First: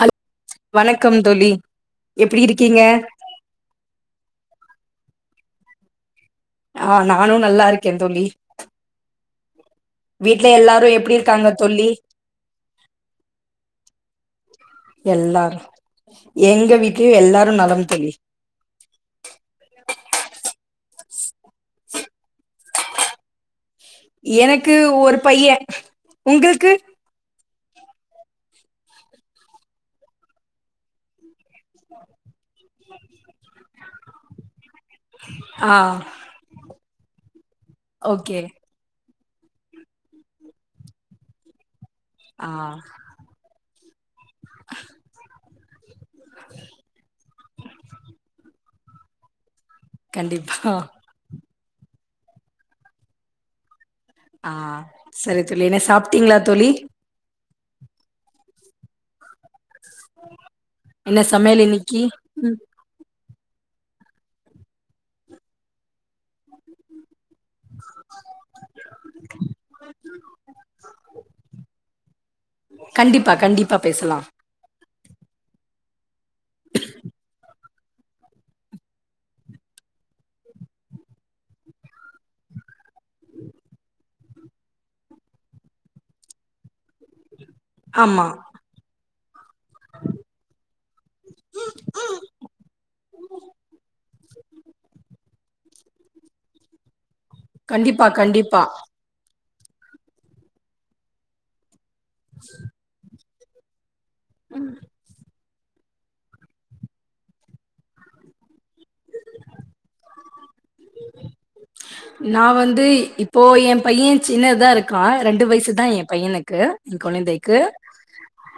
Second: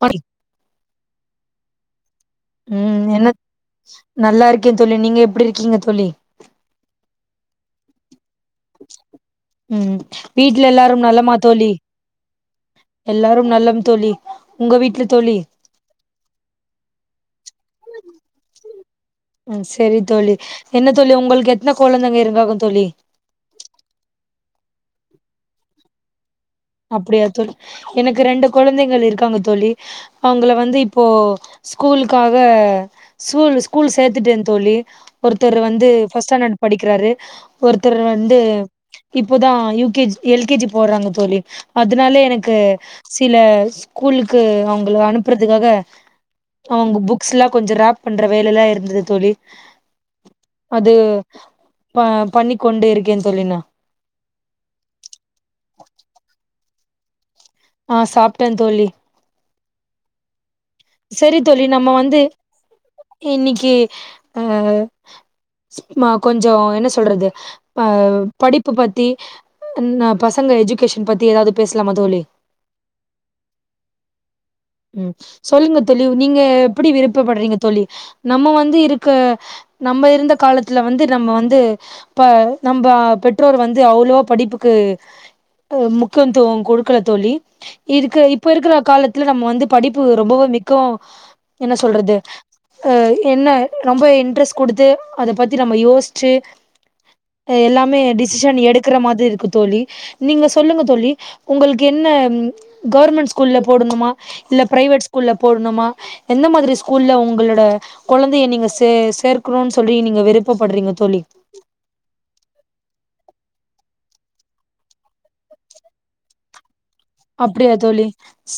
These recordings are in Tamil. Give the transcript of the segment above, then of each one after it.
பரி வணக்கம் தோளி எப்படி இருக்கீங்க ம் என்ன நல்லா இருக்கே தோளி நீங்க எப்படி இருக்கீங்க தோளி ஆ நானு நல்லா இருக்கே தோளி உம் வீட்ல வீட்டுல எல்லாரு எப்டி நலமா இருக்காங்க தோழி எல்லாரும் நலம் தோழி உங்க வீட்டுல தோழி எல்லாரு எங்க வீட்டுலையு எல்லாரு நலம் தோளி ம் சரி தோழி என்ன தோளி உங்களுக்கு எத்தனை கொழந்தைங்க இருங்காங்க தோழி எனக்கு ஒரு பைய உங்குளுக்கு அப்பிடியா தோழி எனக்கு ரெண்டு கொழந்தைகள் இருக்காங்க தோழி அவங்கள வந்து இப்போ ஸ்கூலுக்காக ஸ்கூல்லு ஸ்கூல் சேத்துட்டன் தோழி ஒருத்தர் ஆ வந்து ஃபர்ஸ்ட் ஸ்டாண்டர்ட் படிக்கிறாரு ஒருத்தர் வந்து ஓகே இப்பதா U K G L K G போறாங்க தோழி அதுனாலே ஆ எனக்கு சில ஸ்கூலுக்கு அவங்கள அனுப்புறதுக்காக அவங்க புக்ஸ்ல்லா கொஞ்சம் ரேப் பண்ற வேலல்லா இருந்தது தோழி கண்டிப்பா அது ப பண்ணிக்கொண்டே இருக்கேன் தோழி இன்னு ஆ சரி தோழி என்ன சாப்ட்டீங்ளா தோழி ஆ சாப்ட்டே தோழி என்ன செரி சமையல் தோழி நம்ம இன்னைக்கி வந்து ம் இன்னிக்கி அ நா கொஞ்சம் என்ன சொல்றது ஆ படிப்பு பத்தி ம் பசங்க எஜுகேஷன் பத்தி எதாவ்து பேசலாம தோழி கண்டிப்பா கண்டிப்பா பேசலாம் ம் சொல்லுங்க தோழி நீங்க எப்படி விருப்பப்பட்றீங்க தோழி நம்ம வந்து இருக்க நம்ப இருந்த காலத்துல வந்து நம்ம வந்து ப்ப நம்ப பெற்றோர் வந்து அவ்ளவோ படிப்புக்கு அ முக்கியத்துவம் கொடுக்கல தோழி இருக்கு ஆமா இப்ப இருக்கிற காலத் நம்ம வந்து படிப்பு ரொம்பவோ மிக்க என்ன சொல்றது என்ன ரொம்ப இன்ட்ரெஸ்ட் குடுத்து அத பத்தி நம்ம யோஸ்ச்சு எல்லாமே கண்டிப்பா டிசிஷன் கண்டிப்பா எடுக்கற மாதிரி இருக்கு தோழி நீங்க சொல்லுங்க தோழி உங்கள்க்கு என்ன ம் கவர்மெண்ட் ஸ்கூல்ல போடணுமா இல்ல பிரைவேட் ஸ்கூல்ல போடணுமா எந்த மாதிரி ஸ்கூல்ல உங்களோட கொழந்தைய நீங்க சே சேர்க்கணுன் சொல்லி நீங்க விருப்பப்பட்றீங்க தோழி நா வந்து இப்போ என் பைய சின்ன தா இருக்கா ரெண்டு வயசு தா என் பையனுக்கு என் கொழந்தைக்கு அப்டியா தோழி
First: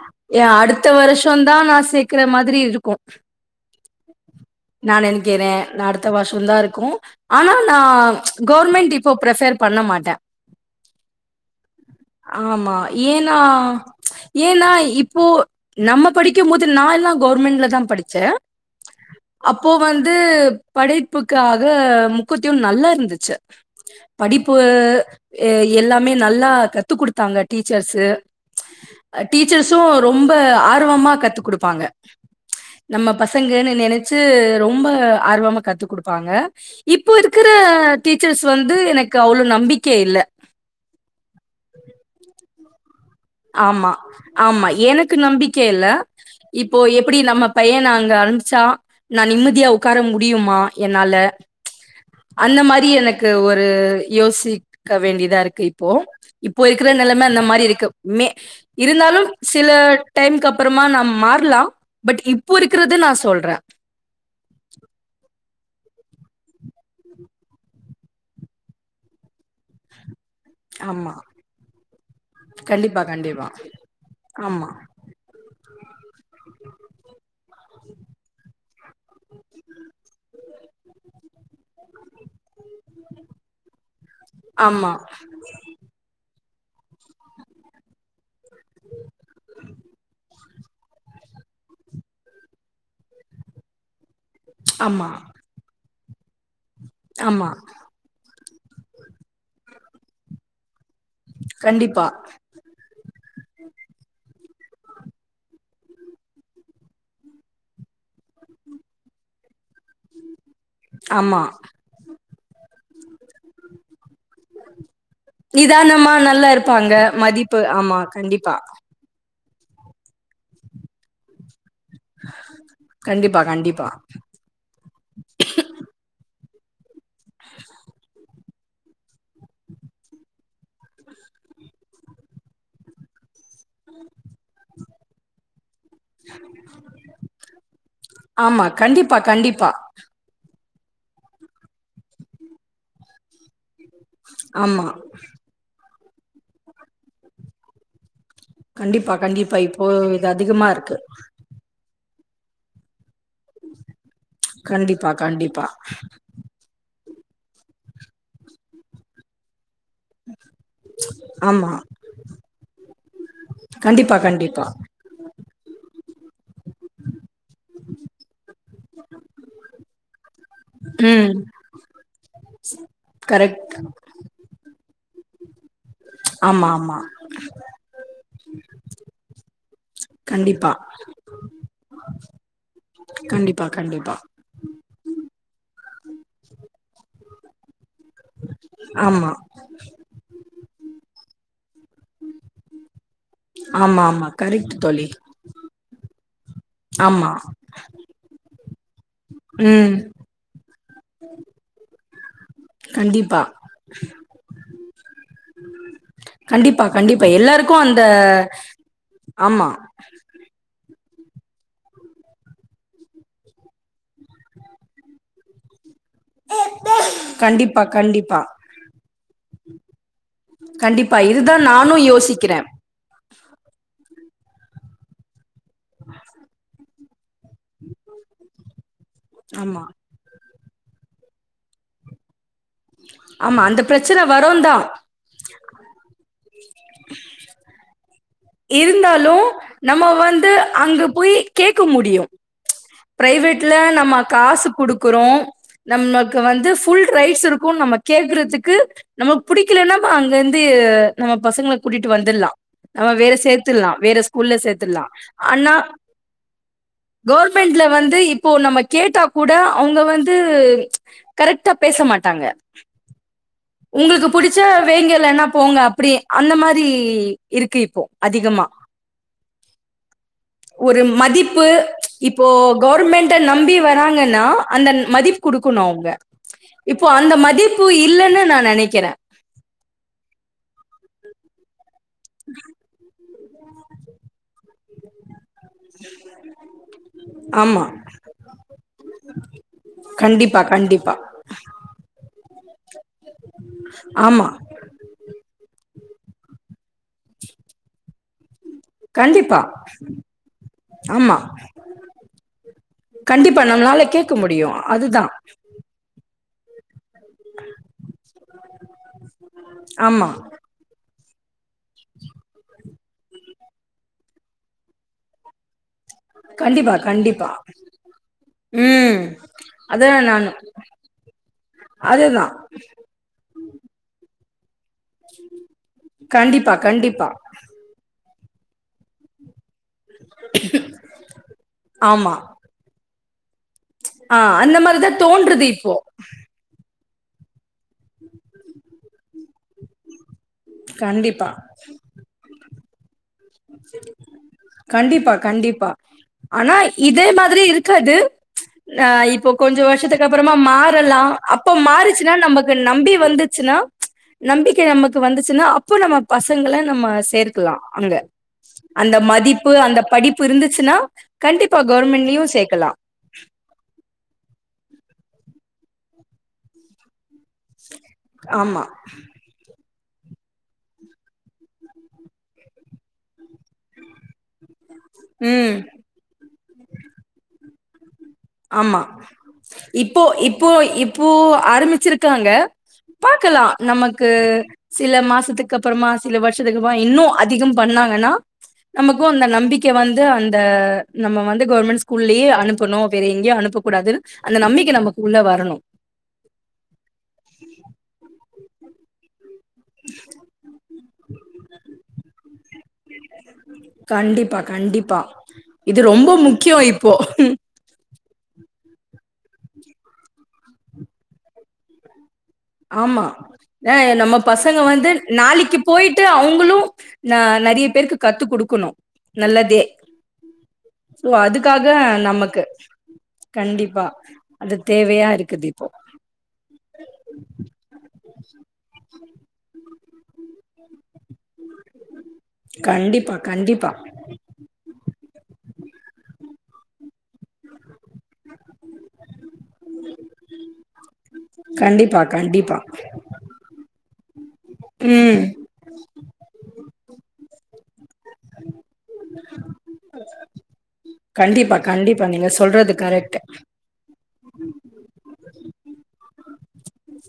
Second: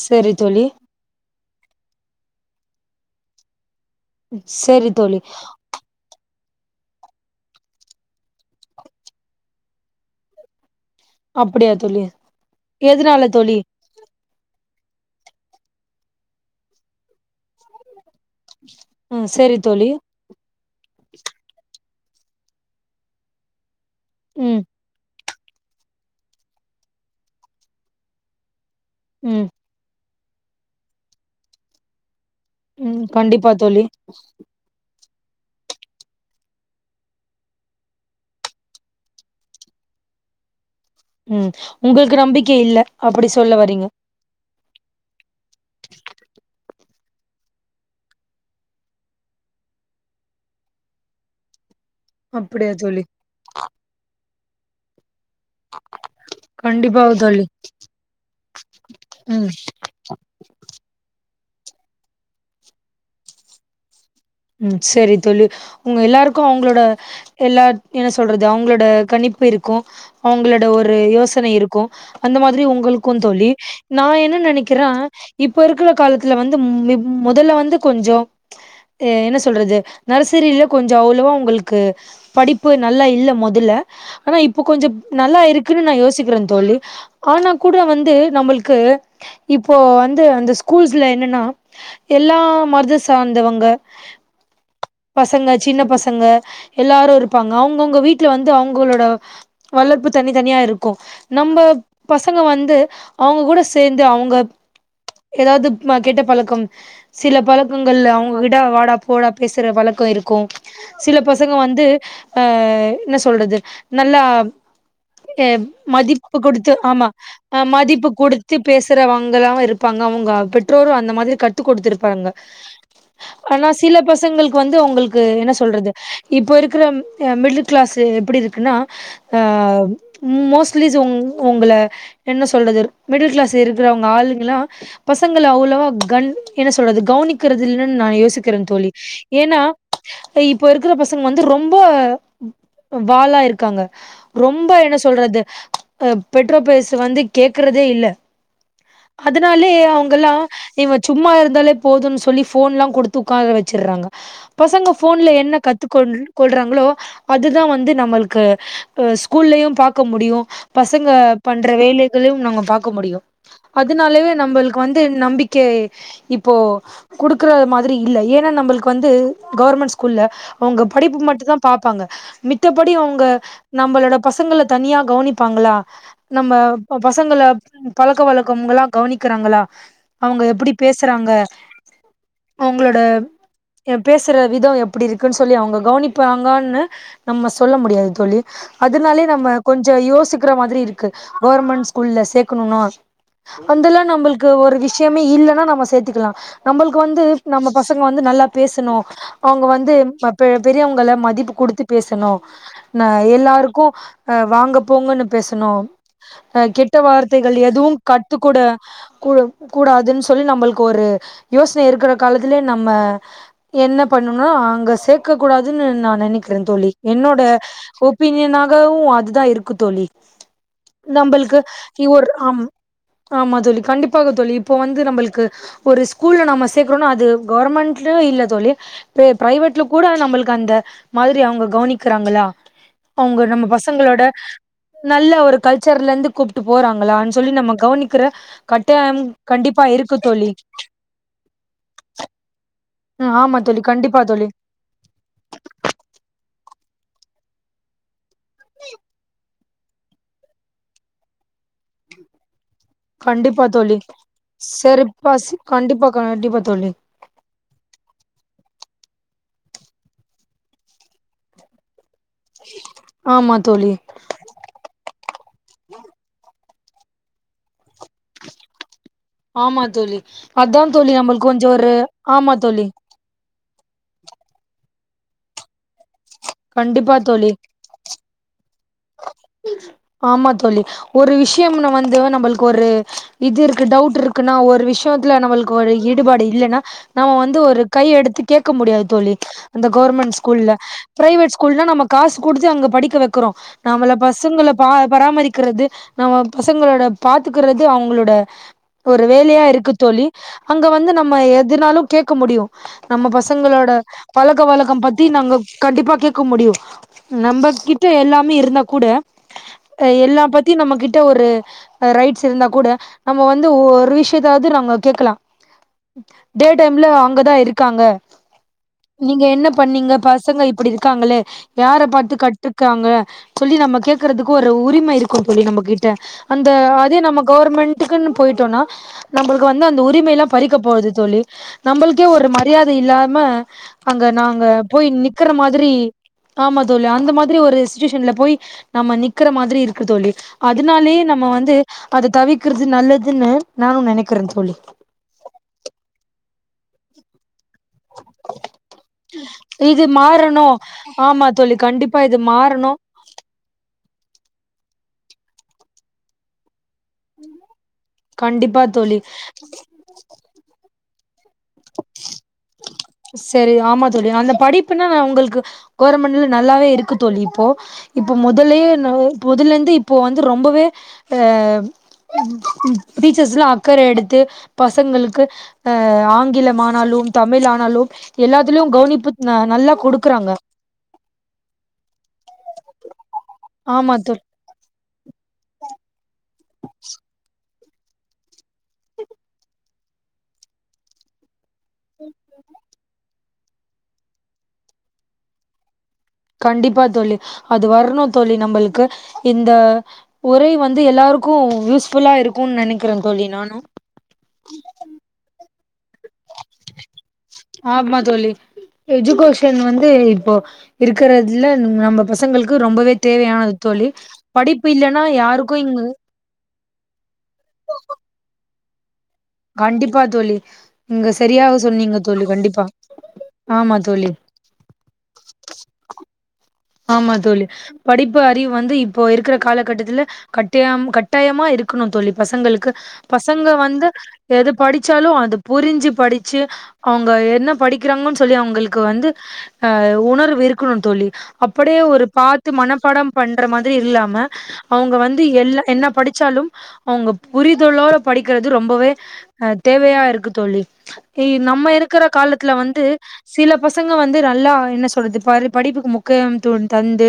செரி ஏன் தோழி அடுத் த்த வருஷம் தா நா சேக்கற மாதிரி இருக்கும் செரி நா தோழி நெனைக்கிறே நா அடுத்த வர்ஷோ தா இருக்கும் ஆனா நா கவுர்மெண்ட் இப்போ பிரஃபர் பண்ண மாட்ட அப்டியா தோழி ஆமா எதுனால ஏன்னா தோழி ஏன்னா இப்போ நம்ம படிக்கும் போது நா எல்லா கவர்மெண்ட்ல தா படிச்சே ம் செரி அப்போ தோழி வந்து படைப்புக்காக முக்குவ்த்தியும் நல்லா இருந்துச்சு படிப்பு ம் எ எல்லாமே நல்லா கத்து குடுத்தாங்க டீச்சர்ஸு அ ம் டீச்சர்ஸ் ஸூம் ரொம்ப ஆர்வமா கத்து குடுப்பாங்க ம் நம்ம கண்டிப்பா பசங்கன்னு தோழி நெனச்சு ரொம்ப ஆர்வமா கத்து குடுப்பாங்க இப்போ இருக்குற டீச்சர்ஸ் வந்து எனக்கு அவ்ளோ நம்பிக்க இல்ல ம் உங்கள்க்கு நம்பிக்க இல்ல அப்டி சொல்ல வரீங்க ஆமா ஆமா எனக்கு நம்பிக்க இல்ல இப்போ எப்பிடி நம்ம பையன அங்க அம்ச்சா நா நிம்மதியா உக்கார முடியுமா என்னால அந்த அப்டியா மாரி தோழி எனக்கு ஒரு யோசிக்க வேண்டிதாருக் கு இப்போ இப்போ இருக்குற கண்டிப்பா நெலம அந்த தோழி மாரி இருக்கு மே இருந்தாலும் ம் சில அ டைம்க்கு அப்புறமா நா மாற்லா பட் இப்போ இருக்குறது நா சொல்ற ம் செரி தோழி உங்க எல்லாருக்கு அவங்ளோட எல்லா என்ன சொல்றது அவங்ளோட கணிப்பு இருக்கு அவங்ளோட ஒரு ஆமா. யோசனை இருக்கு அந்த மாதிரி கண்டிப்பா, உங்ளுக்கு கண்டிப்பா. தோழி நா என்ன ஆமா. நெனக்கிறே இப்போ இருக்குற காலத்துல வந்து மி முதல்ல வந்து கொஞ்சோ என்ன சொல்றது நர்சரில கொஞ்ச அவ்ளோவா உங்ளுக்கு படிப்பு நல்லா இல்ல முதல்ல ஆனா இப்ப கொஞ்ச ஆமா. நல்லா இருக்குன்னு நா யோசிக்கறே தோழி ஆனா கூட வந்து நம்ளுக் க்கு இப்போ வந்து அந்த ஸ்கூ ல்ஸ்ல என்னன்னா எல்லா மத சாந்தவங்க ஆமா. ஆமா. பசங்க சின்ன பசங்க எல்லாரு ஆமா. இருப்பாங்க அவங்கவுங்க வீட் ல வந்து அவுங்களோட வளப்பு தனித்தனியா இருக்கு நம்ம கண்டிப்பா. பசங்க வந்து அவுங்க கூட சேந்து அவுங்க ஏதாவது கெட்ட பழக்கம் சில பழக்கங்கள்ல அவங்க கிட்ட வாடா போடா பேசற வழக்கோ இருக்கும் சில ஆமா. பசங்க வந்து அ என்ன சொல்றது நல்லா ஹே நிதானமா மதிப்பு நல்லா குடுத்து இருப்பாங்க ஆமா மதிப்பு அ ஆமா மதிப்பு கண்டிப்பா குடுத்து பேச றவங்கதா இருப்பாங்க அவங்க பெற்றோரு அந்த மாதிரி கத்து குடுத்துருப்பாங்க கண்டிப்பா ஆனா கண்டிப்பா சில பசங் பசங்களுக்கு வந்து உங்ளுக்கு என்ன சொல்றது இப்ப இருக்குற மிடில் கிளாஸு எப்டி இருக்குன்னா ஆ மோஸ்ட்லிஸ் ஒ ஒங்கள என்ன சொல்றது மிடில் கிளாஸ்ல இருக்குறவங்க ஆளுங்கல்லா பசங்கள அவ்ளவா கன் என்ன சொல்றது கவனிக்கறது இல்ல னு நா யோசிக்கிறே ஆமா தோழி கண்டிப்பா ஏனா கண்டிப்பா இப்ப இருக்குற பசங்க வந்து ரொம்ப வாலா இருக்காங்க ரொம்ப ஆமா என்ன சொல்றது அ பெற்றோர் பேச வந்து கேக்றதே இல்ல கண்டிப்பா கண்டிப்பா அதனாலே இப்போ இது அவங்கல்லா அதிகமா இருக்கு இவ சும்மா இருந்தாலே போதுன்னு சொல்லி ஃபோன்ல்லா குடுத்து உக்கார வெச்சர்றாங்க பசங்க கண்டிப்பா ஃபோன்ல என்ன கண்டிப்பா கத்துக்கொ ள்றாங்களோ அதுதா வந்து நம்மளுக்கு ஸ்கூல்லயு பாக்க முடியு பசங்க பண்ற ஆமா வேலைகளையு நாங்க பாக்க முடியு கண்டிப்பா அதனாலயே கண்டிப்பா நம்மளுக்கு வந்து நம்பிக்கை இப்போ குடுக்குற மாதிரி இல்ல ஏனா நம்ளுக்கு வந்து கவர்மெண்ட் ஸ்கூல்ல அவங்க படிப்பு ம் மட்டும்தா பாப்பாங்க மித்தபடி அவுங்க கரெக்ட் நம்மளோட பசங்கள தனியா கவனிப்பாங்களா நம்ம ஆமா ஆமா பசங்கள பழக்க வழக்கவங்கலா கவனிக்குறாங்களா அவங்க எப்டி கண்டிப்பா பேசுறாங்க அவுங்களோட கண்டிப்பா எ கண்டிப்பா பேசுற விதம் எப்டி இருக்குன்னு சொல்லி அவங்க கவனிப்பாங்கனு நம்ம சொல்ல முடியாது தோழி அதனாலே ஆமா நம்ம கொஞ்ச யோசிக்குற மாரி இருக்கு கவர்மெண்ட் ஸ்கூல்ல சேக்கணுனா அதெல்லா ஆமா ஆமா நம்மளுக்கு கரெக்ட் ஒரு தோழி விஷயமே இல்லன்னா நாம சேத்துக்கலா நம்மளுக்கு வந்து ஆமா நம்ம பசங்க வந்து நல்லா பேசணு அவங்க வந்து ம் பெரியவங்கள மதிப்பு குடுத்து பேசணு நா கண்டிப்பா எல்லாருக்கு அ வாங்க போங்கன்னு பேசணு அ கண்டிப்பா கெட்ட கண்டிப்பா வார்த்தைகள் எல்லாருக்கு எதுவு அந்த கத்துக்க ஆமா கூடாதுனு சொல்னு சொல்லி நம்மளுக்கு ஒரு யோசனை இருக்கிற காலத்திலே நம்ப என்ன பண்ணுனு அங்க சேக் க கூடாதுன்னு நா நெனைக்கிறே தோழி என்னோட கண்டிப்பா கண்டிப்பா ஒபீனியனாகவு அதா இருக்கு தோழி கண்டிப்பா இதுதா நம்மளுக்கு நானு இன்னொரு யோசிக்கிறே ஆம் ஆமா தோழி கண்டிப்பாக தோழி இப்போ வந்து நம்ளுக்கு ஒரு கூல்ல நம்ம சேக்கறோன்ன அது கவர்மெண்ட்லு இல்ல தோழி ப்ரி ஆமா பிரைவேட்ல கூட நம்மள்க்கு அந்த மாதிரி அவுங்க கவுனிக்கிறாங்களா அவுங்க ஆமா நம்ம அந்த பிரச்சன பசங்களோட வருந்தா நல்ல ஒரு கல்ச்சர்லந்து கூப்ட்டு போறாங்களான் சொல்லி நம்ம கவுனிக்கிற இருந்தாலு நம்ம வந்து அங்க போயி கேக்க முடியு ம் ஆமா ப்ரைவேட்ல தோழி நம்ம கண்டிப்பா தோழி காசு குடுக் குறோ நம்மக்கு வந்து ஃபுல் ரைட்ஸ் இருக்கு நம்ம கேக்குறதுக்கு நம்மக் புடிக்கலன்னப் அங்கெந்து நம்ம பசங்கள கூட்டிட்டு வந்துல்லா நம்ம வேற கண்டிப்பா சேத்துல்லா தோழி வேற ஸ்கூல்ல சேத்துல்லா செரிப்பா சி அன்னா கண்டிப்பா கண்டிப்பா தோழி கோர்மெண்ட்ல வந்து இப்போ நம்ம கேட்டா கூட அவுங்க வந்து கரெக்டா பேச மாட்டாங்க ஆமா தோழி உங்குள்க்கு பிடிச்ச வைங்க இல்ல போங்க அப்புடி அந்த மாரி இருக்கு இப்போ அதிகமா ஆமா தோழி அதா ஒரு தோழி நம்மளுக்கு மதிப்பு கொஞ்சோ ஒரு இப்போ ஆமா தோழி கவர்மெண்ட நம்பி வராங்கன்னா அந்த மதிப் குடுக்கணு அவுங்க இப்போ கண்டிப்பா அந்த மதிப்பு இல்லன்னு நா நெனக்கிற ஆம்மா தோழி ஒரு விஷ்யம்ன்னு வந்து நம்பள்க்கு ஒரு இது இருக்கு டவுட் இர்க்குன்னா ஒரு விஷ்யத்துல நம்மள்க்கு ஒரு ஈடுபாடு இல்லென்னா நம்ம வந்து ஒரு ஆமா. கை எடுத்து கேக்க முடியாது தோழி அந்த கோர்மெண் கண்டிப்பா, ஸ்கூல்ல கண்டிப்பா. பிரைவேட் ஸ்கூல்னா நம்ம காசு குடுத்து அங்க படிக்க வெக்கிறோ நம்மள ஆமா. பசங்க ள பா பராமரிக்கிறது நம்ம பசங்களோட பாத்துக்கிறது அவுங்களோட ஒரு வேலையா கண்டிப்பா. இருக்கு தோழி அங்க வந்து நம்ம ஆமா. எதுனாலு கேக்க முடியு நம்ம கண்டிப்பா பசங்களோட நம்மளால கேட்க பழக்க முடியும். வழக்கம் பத்தி அதுதான். நாங்க கண்டிப்பா கேக்க முடியு நம்ப கிட்ட எல்லாமே இருந்தாகூட ஆமா. எல்லா பத்தி பத்தி நம்மகிட்ட ஒரு ரைட்ஸ் இருந்தா கூட நம்ம வந்து ஒரு விஷ்யத்த அதி நம்ம கேக்கலா கண்டிப்பா, டேடைம்ல கண்டிப்பா. அங்கதா இர்க்காங்க ம். நீங்க என்ன பண்ணீங்க அதான் நானும். பசங்க இப்புடி இருக்காங்களே யார் பாத்து அதுதான். கட்றுக்கறாங்க சொல்லி நம்மக் கேக்குறதுக்கு ஒரு உரிம இருக்கூ தோழி நம்பகிட்ட அந்த கண்டிப்பா, அதே கண்டிப்பா. நமக் கவுர்மெண்ட்டுக்குன்னு போயிட்டோன்னா நம்பள்க்கு வந்து அந்த உரிமை எல்லா பறிக்கபோழ்து தோழி நம்பள்க்கே ஆமா. ஒரு மரியாத இல்லாம அங்க ஆ நாங்க அந்த போய் மாரிதா நிக்கிற தோன்றுது மாதிரி இப்போ ஆம்மா தோழி அந்த மாதிரி ஒரு சிசுஷேஷன்ல போயி நம்மநிக்கிற மாதிரி இருக்கு தோழி அதனாலே நம்ம கண்டிப்பா வந்து அத தவிக்கிறது நல்லது கண்டிப்பா கண்டிப்பா அனா இதே மாதிரி இருக் கது அ இப்போ கொஞ்சொ இது வர்ஷத்துக்கு அப்பறமா மாறணு மாறல்லா ஆமா அப்போ தோழி கண்டிப்பா மாறிச்சுன்னா இது நம்பக்கு மாறணு நம்பி வந்து ச்சுனா நம்பிக்க நம்மக்கு வந்துச்சுன்னா அப்போ நம்ம பசங்கள நம்ம சேர்க்குலா அங்க கண்டிப்பா அந்த தோழி மதிப்பு அந்த படிப்பு இருந்துச்சுன்னா கண்டிப்பா கோர்மெண்ட்லியு சேக்கலா சேரி ஆம்மா தோழி அந்த படிப்புன்னா நான் உங்களுக்கு கோர்மெண்ட்ல நல்லாவே இருக்கு தோழி ப்போ இப்போ மொதல்லே ஆமா னவ் புதுலேந்து இப்போ வந்து ரொம்பவே அ ப்ரீச்சர்ஸ்லா அக்கறஎடுத்து பசங்களுக்கு ம் அ ஆங்கிலம் ஆனாலு தமிழ் ஆனாலு எல்லாத்திலயு ஆமா கவனிப்பு நல்லா இப்போ குடுக்குறாங்க இப்போ இப்போ ஆரமிச்சுருக்காங்க பாக்கலா ஆமா நம்மக்கு தோழி சில மாசத்துக்கு அப்பறமா சில வர்ஷத்துக்கு அப இன்னு அதிகம் பண்ணாங்கன்னா நமக்கூ அந்த நம்பிக்க வந்து அந்த நம்ம வந்து கோர்மண் ஸ்கூல்லியே அனுப்பணூ வேற எங்கேயோ அனுப்பக் கூடாதுன் அந்த நம்பிக்கை நமக்கு உள்ள வரணு கண்டிப்பா தோழி அது வர்ணு தோழி நம்பளுக்கு இந்த உரை வந்து எல்லாருக்கு யூஸ் ஃபுல்லா இருக்கு நெனைக்கிறே தோழி நானு கண்டிப்பா கண்டிப்பா இது ரொம்ப முக்கியொ இப்போ ஆமா தோழி எஜுகேஷன் வந்து இப்போ இருக்கறதுல நம்ம பசங்களுக்கு ரொம்பவே ஆமா தேவையானது ஏ தோழி நம்ம பசங்க படிப்பு வந்து இல்லன்னா யாருக்கு நாளைக்கி இங்க போய்ட்டு அவுங்களு ந நெறய பேருக்கு கத்து குடுக்கணு நல்லதே கண்டிப்பா தோழி சோ நீங்க சரியாக அதுக்காக சொன்னீங்க தோழி நமக்கு கண்டிப்பா ஆமா கண்டிப்பா தோழி அது தேவையா இருக்குது இப்போ ஆமா தோழி படிப்பு அறிவு வந்து இப்போ இருக்கிற கால கட்டத்துல கட்டிய க ட்டயமா இருக்கணு தோழி பசங்களுக்கு கண்டிப்பா பசங்க கண்டிப்பா வந்து எது படிச்சாலு அது புரிஞ்சு படிச்சு அவுங்க என்ன படிக்கிறாங்கன்னு சொல்லி அவுங்களுக்கு வந்து அ உணர்வு இருக்கணும்னு தோழி அப்டியே கண்டிப்பா ஒரு பாத்து கண்டிப்பா மனப்பாட பண்ற மாதிரி இல்லாம அவுங்க ம் வந்து எல்ல என்ன படிச்சாலு அவுங்க புரிதள்ளோட படிக்கிறது ரொம்பவே அ தேவையா இருக்கு தோழி ஏ கண்டிப்பா நம்ம இருக்குற கண்டிப்பா நீங்க காலத்துல சொல்றது வந்து கரெக்ட் சிலப் பசங்க வந்து நல்லா என்ன சொல்றது [unintelligible] படிப்புக்கு முக்கியத்துவோ தந்து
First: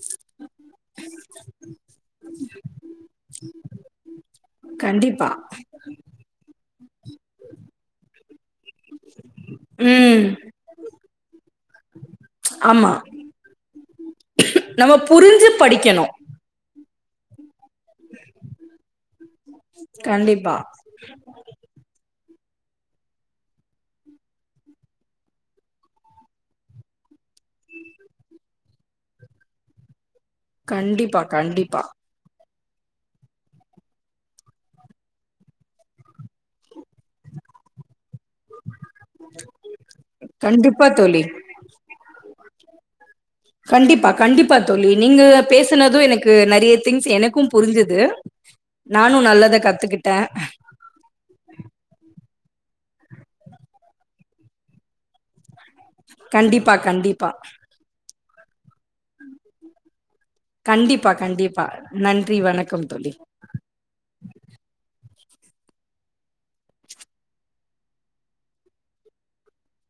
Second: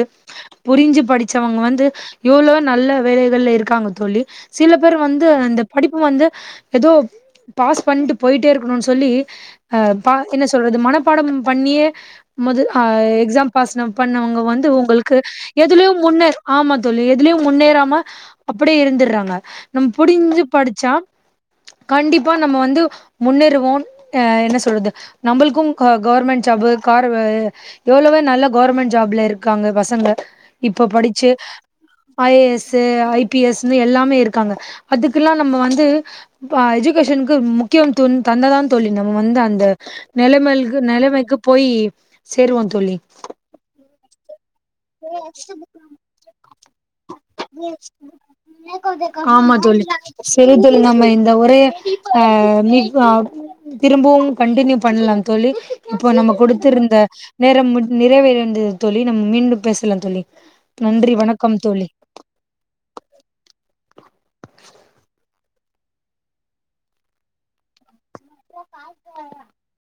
புரிஞ்சு படிச்சவங்க வந்து எவ்ளோ நல்ல வேலைகள்ல இருக்காங்க தோழி சில பேர் வந்து கண்டிப்பா அந்த படிப்பு வந்து ஏதோ பாஸ் பண்ட்டு போய்ட்டே இருக் [unintelligible] சொல்லி அ ம் பாத்து என்ன சொல்றது மனப்பாட பண்ணியே மது ஆ ஆமா எக்ஸாம் [unintelligible] பண்ணவங்க வந்து நம்ம உங்களுக்கு புரிஞ்சு எதுலயு படிக்கணு முன்னே ஆமா தோழி எதுலயு முன்னேற மா அப்டியே இருந்துறாங்க நம்ம புரிஞ்சு கண்டிப்பா படிச்சா கண்டிப்பா நம்ம வந்து முன்னேறுவோ அ என்ன சொல்றது நம்மளுக்கு க கவர்மெண்ட் ஜாப் கார் எவ்ளவோ நல்ல கவர்மெண்ட் ஜாப்ல இருக்காங்க பசங்க இப்ப கண்டிப்பா படிச்சு கண்டிப்பா I A S I P எஸ்ஸுன்னு எல்லாமே இருக்காங்க அதுக்குல்லா நம்ம வந்து ப்பா எஜுகேஷனுக்கு முக்கியத்துவ தந்த தா தோழி நம்ம வந்து அந்த நெலமக்கு கண்டிப்பா தோழி நெலைமைக்கு போய் சேருவோ தோழி கண்டிப்பா கண்டிப்பா தோழி நீங்க பேசனது எனக்கு நெறய திங்ஸ் என ஆமா நல்லத தோழி கத்துக்கிட்டே செரி தோ ழி நம்ம இந்த உரைய ஆ மிப்பு ஆ திரும்பவு கண்டினியூ பண்லா தோழி இப்ப நம்ம கொடுத்து கண்டிப்பா இருந்த கண்டிப்பா நேரமுடி நிறைவேறந்தது தோழி நம்ம மீண்டு பேசலா தோழி கண்டிப்பா நன்றி வணக்கம் கண்டிப்பா தோழி நன்றி வணக்கம் தோழி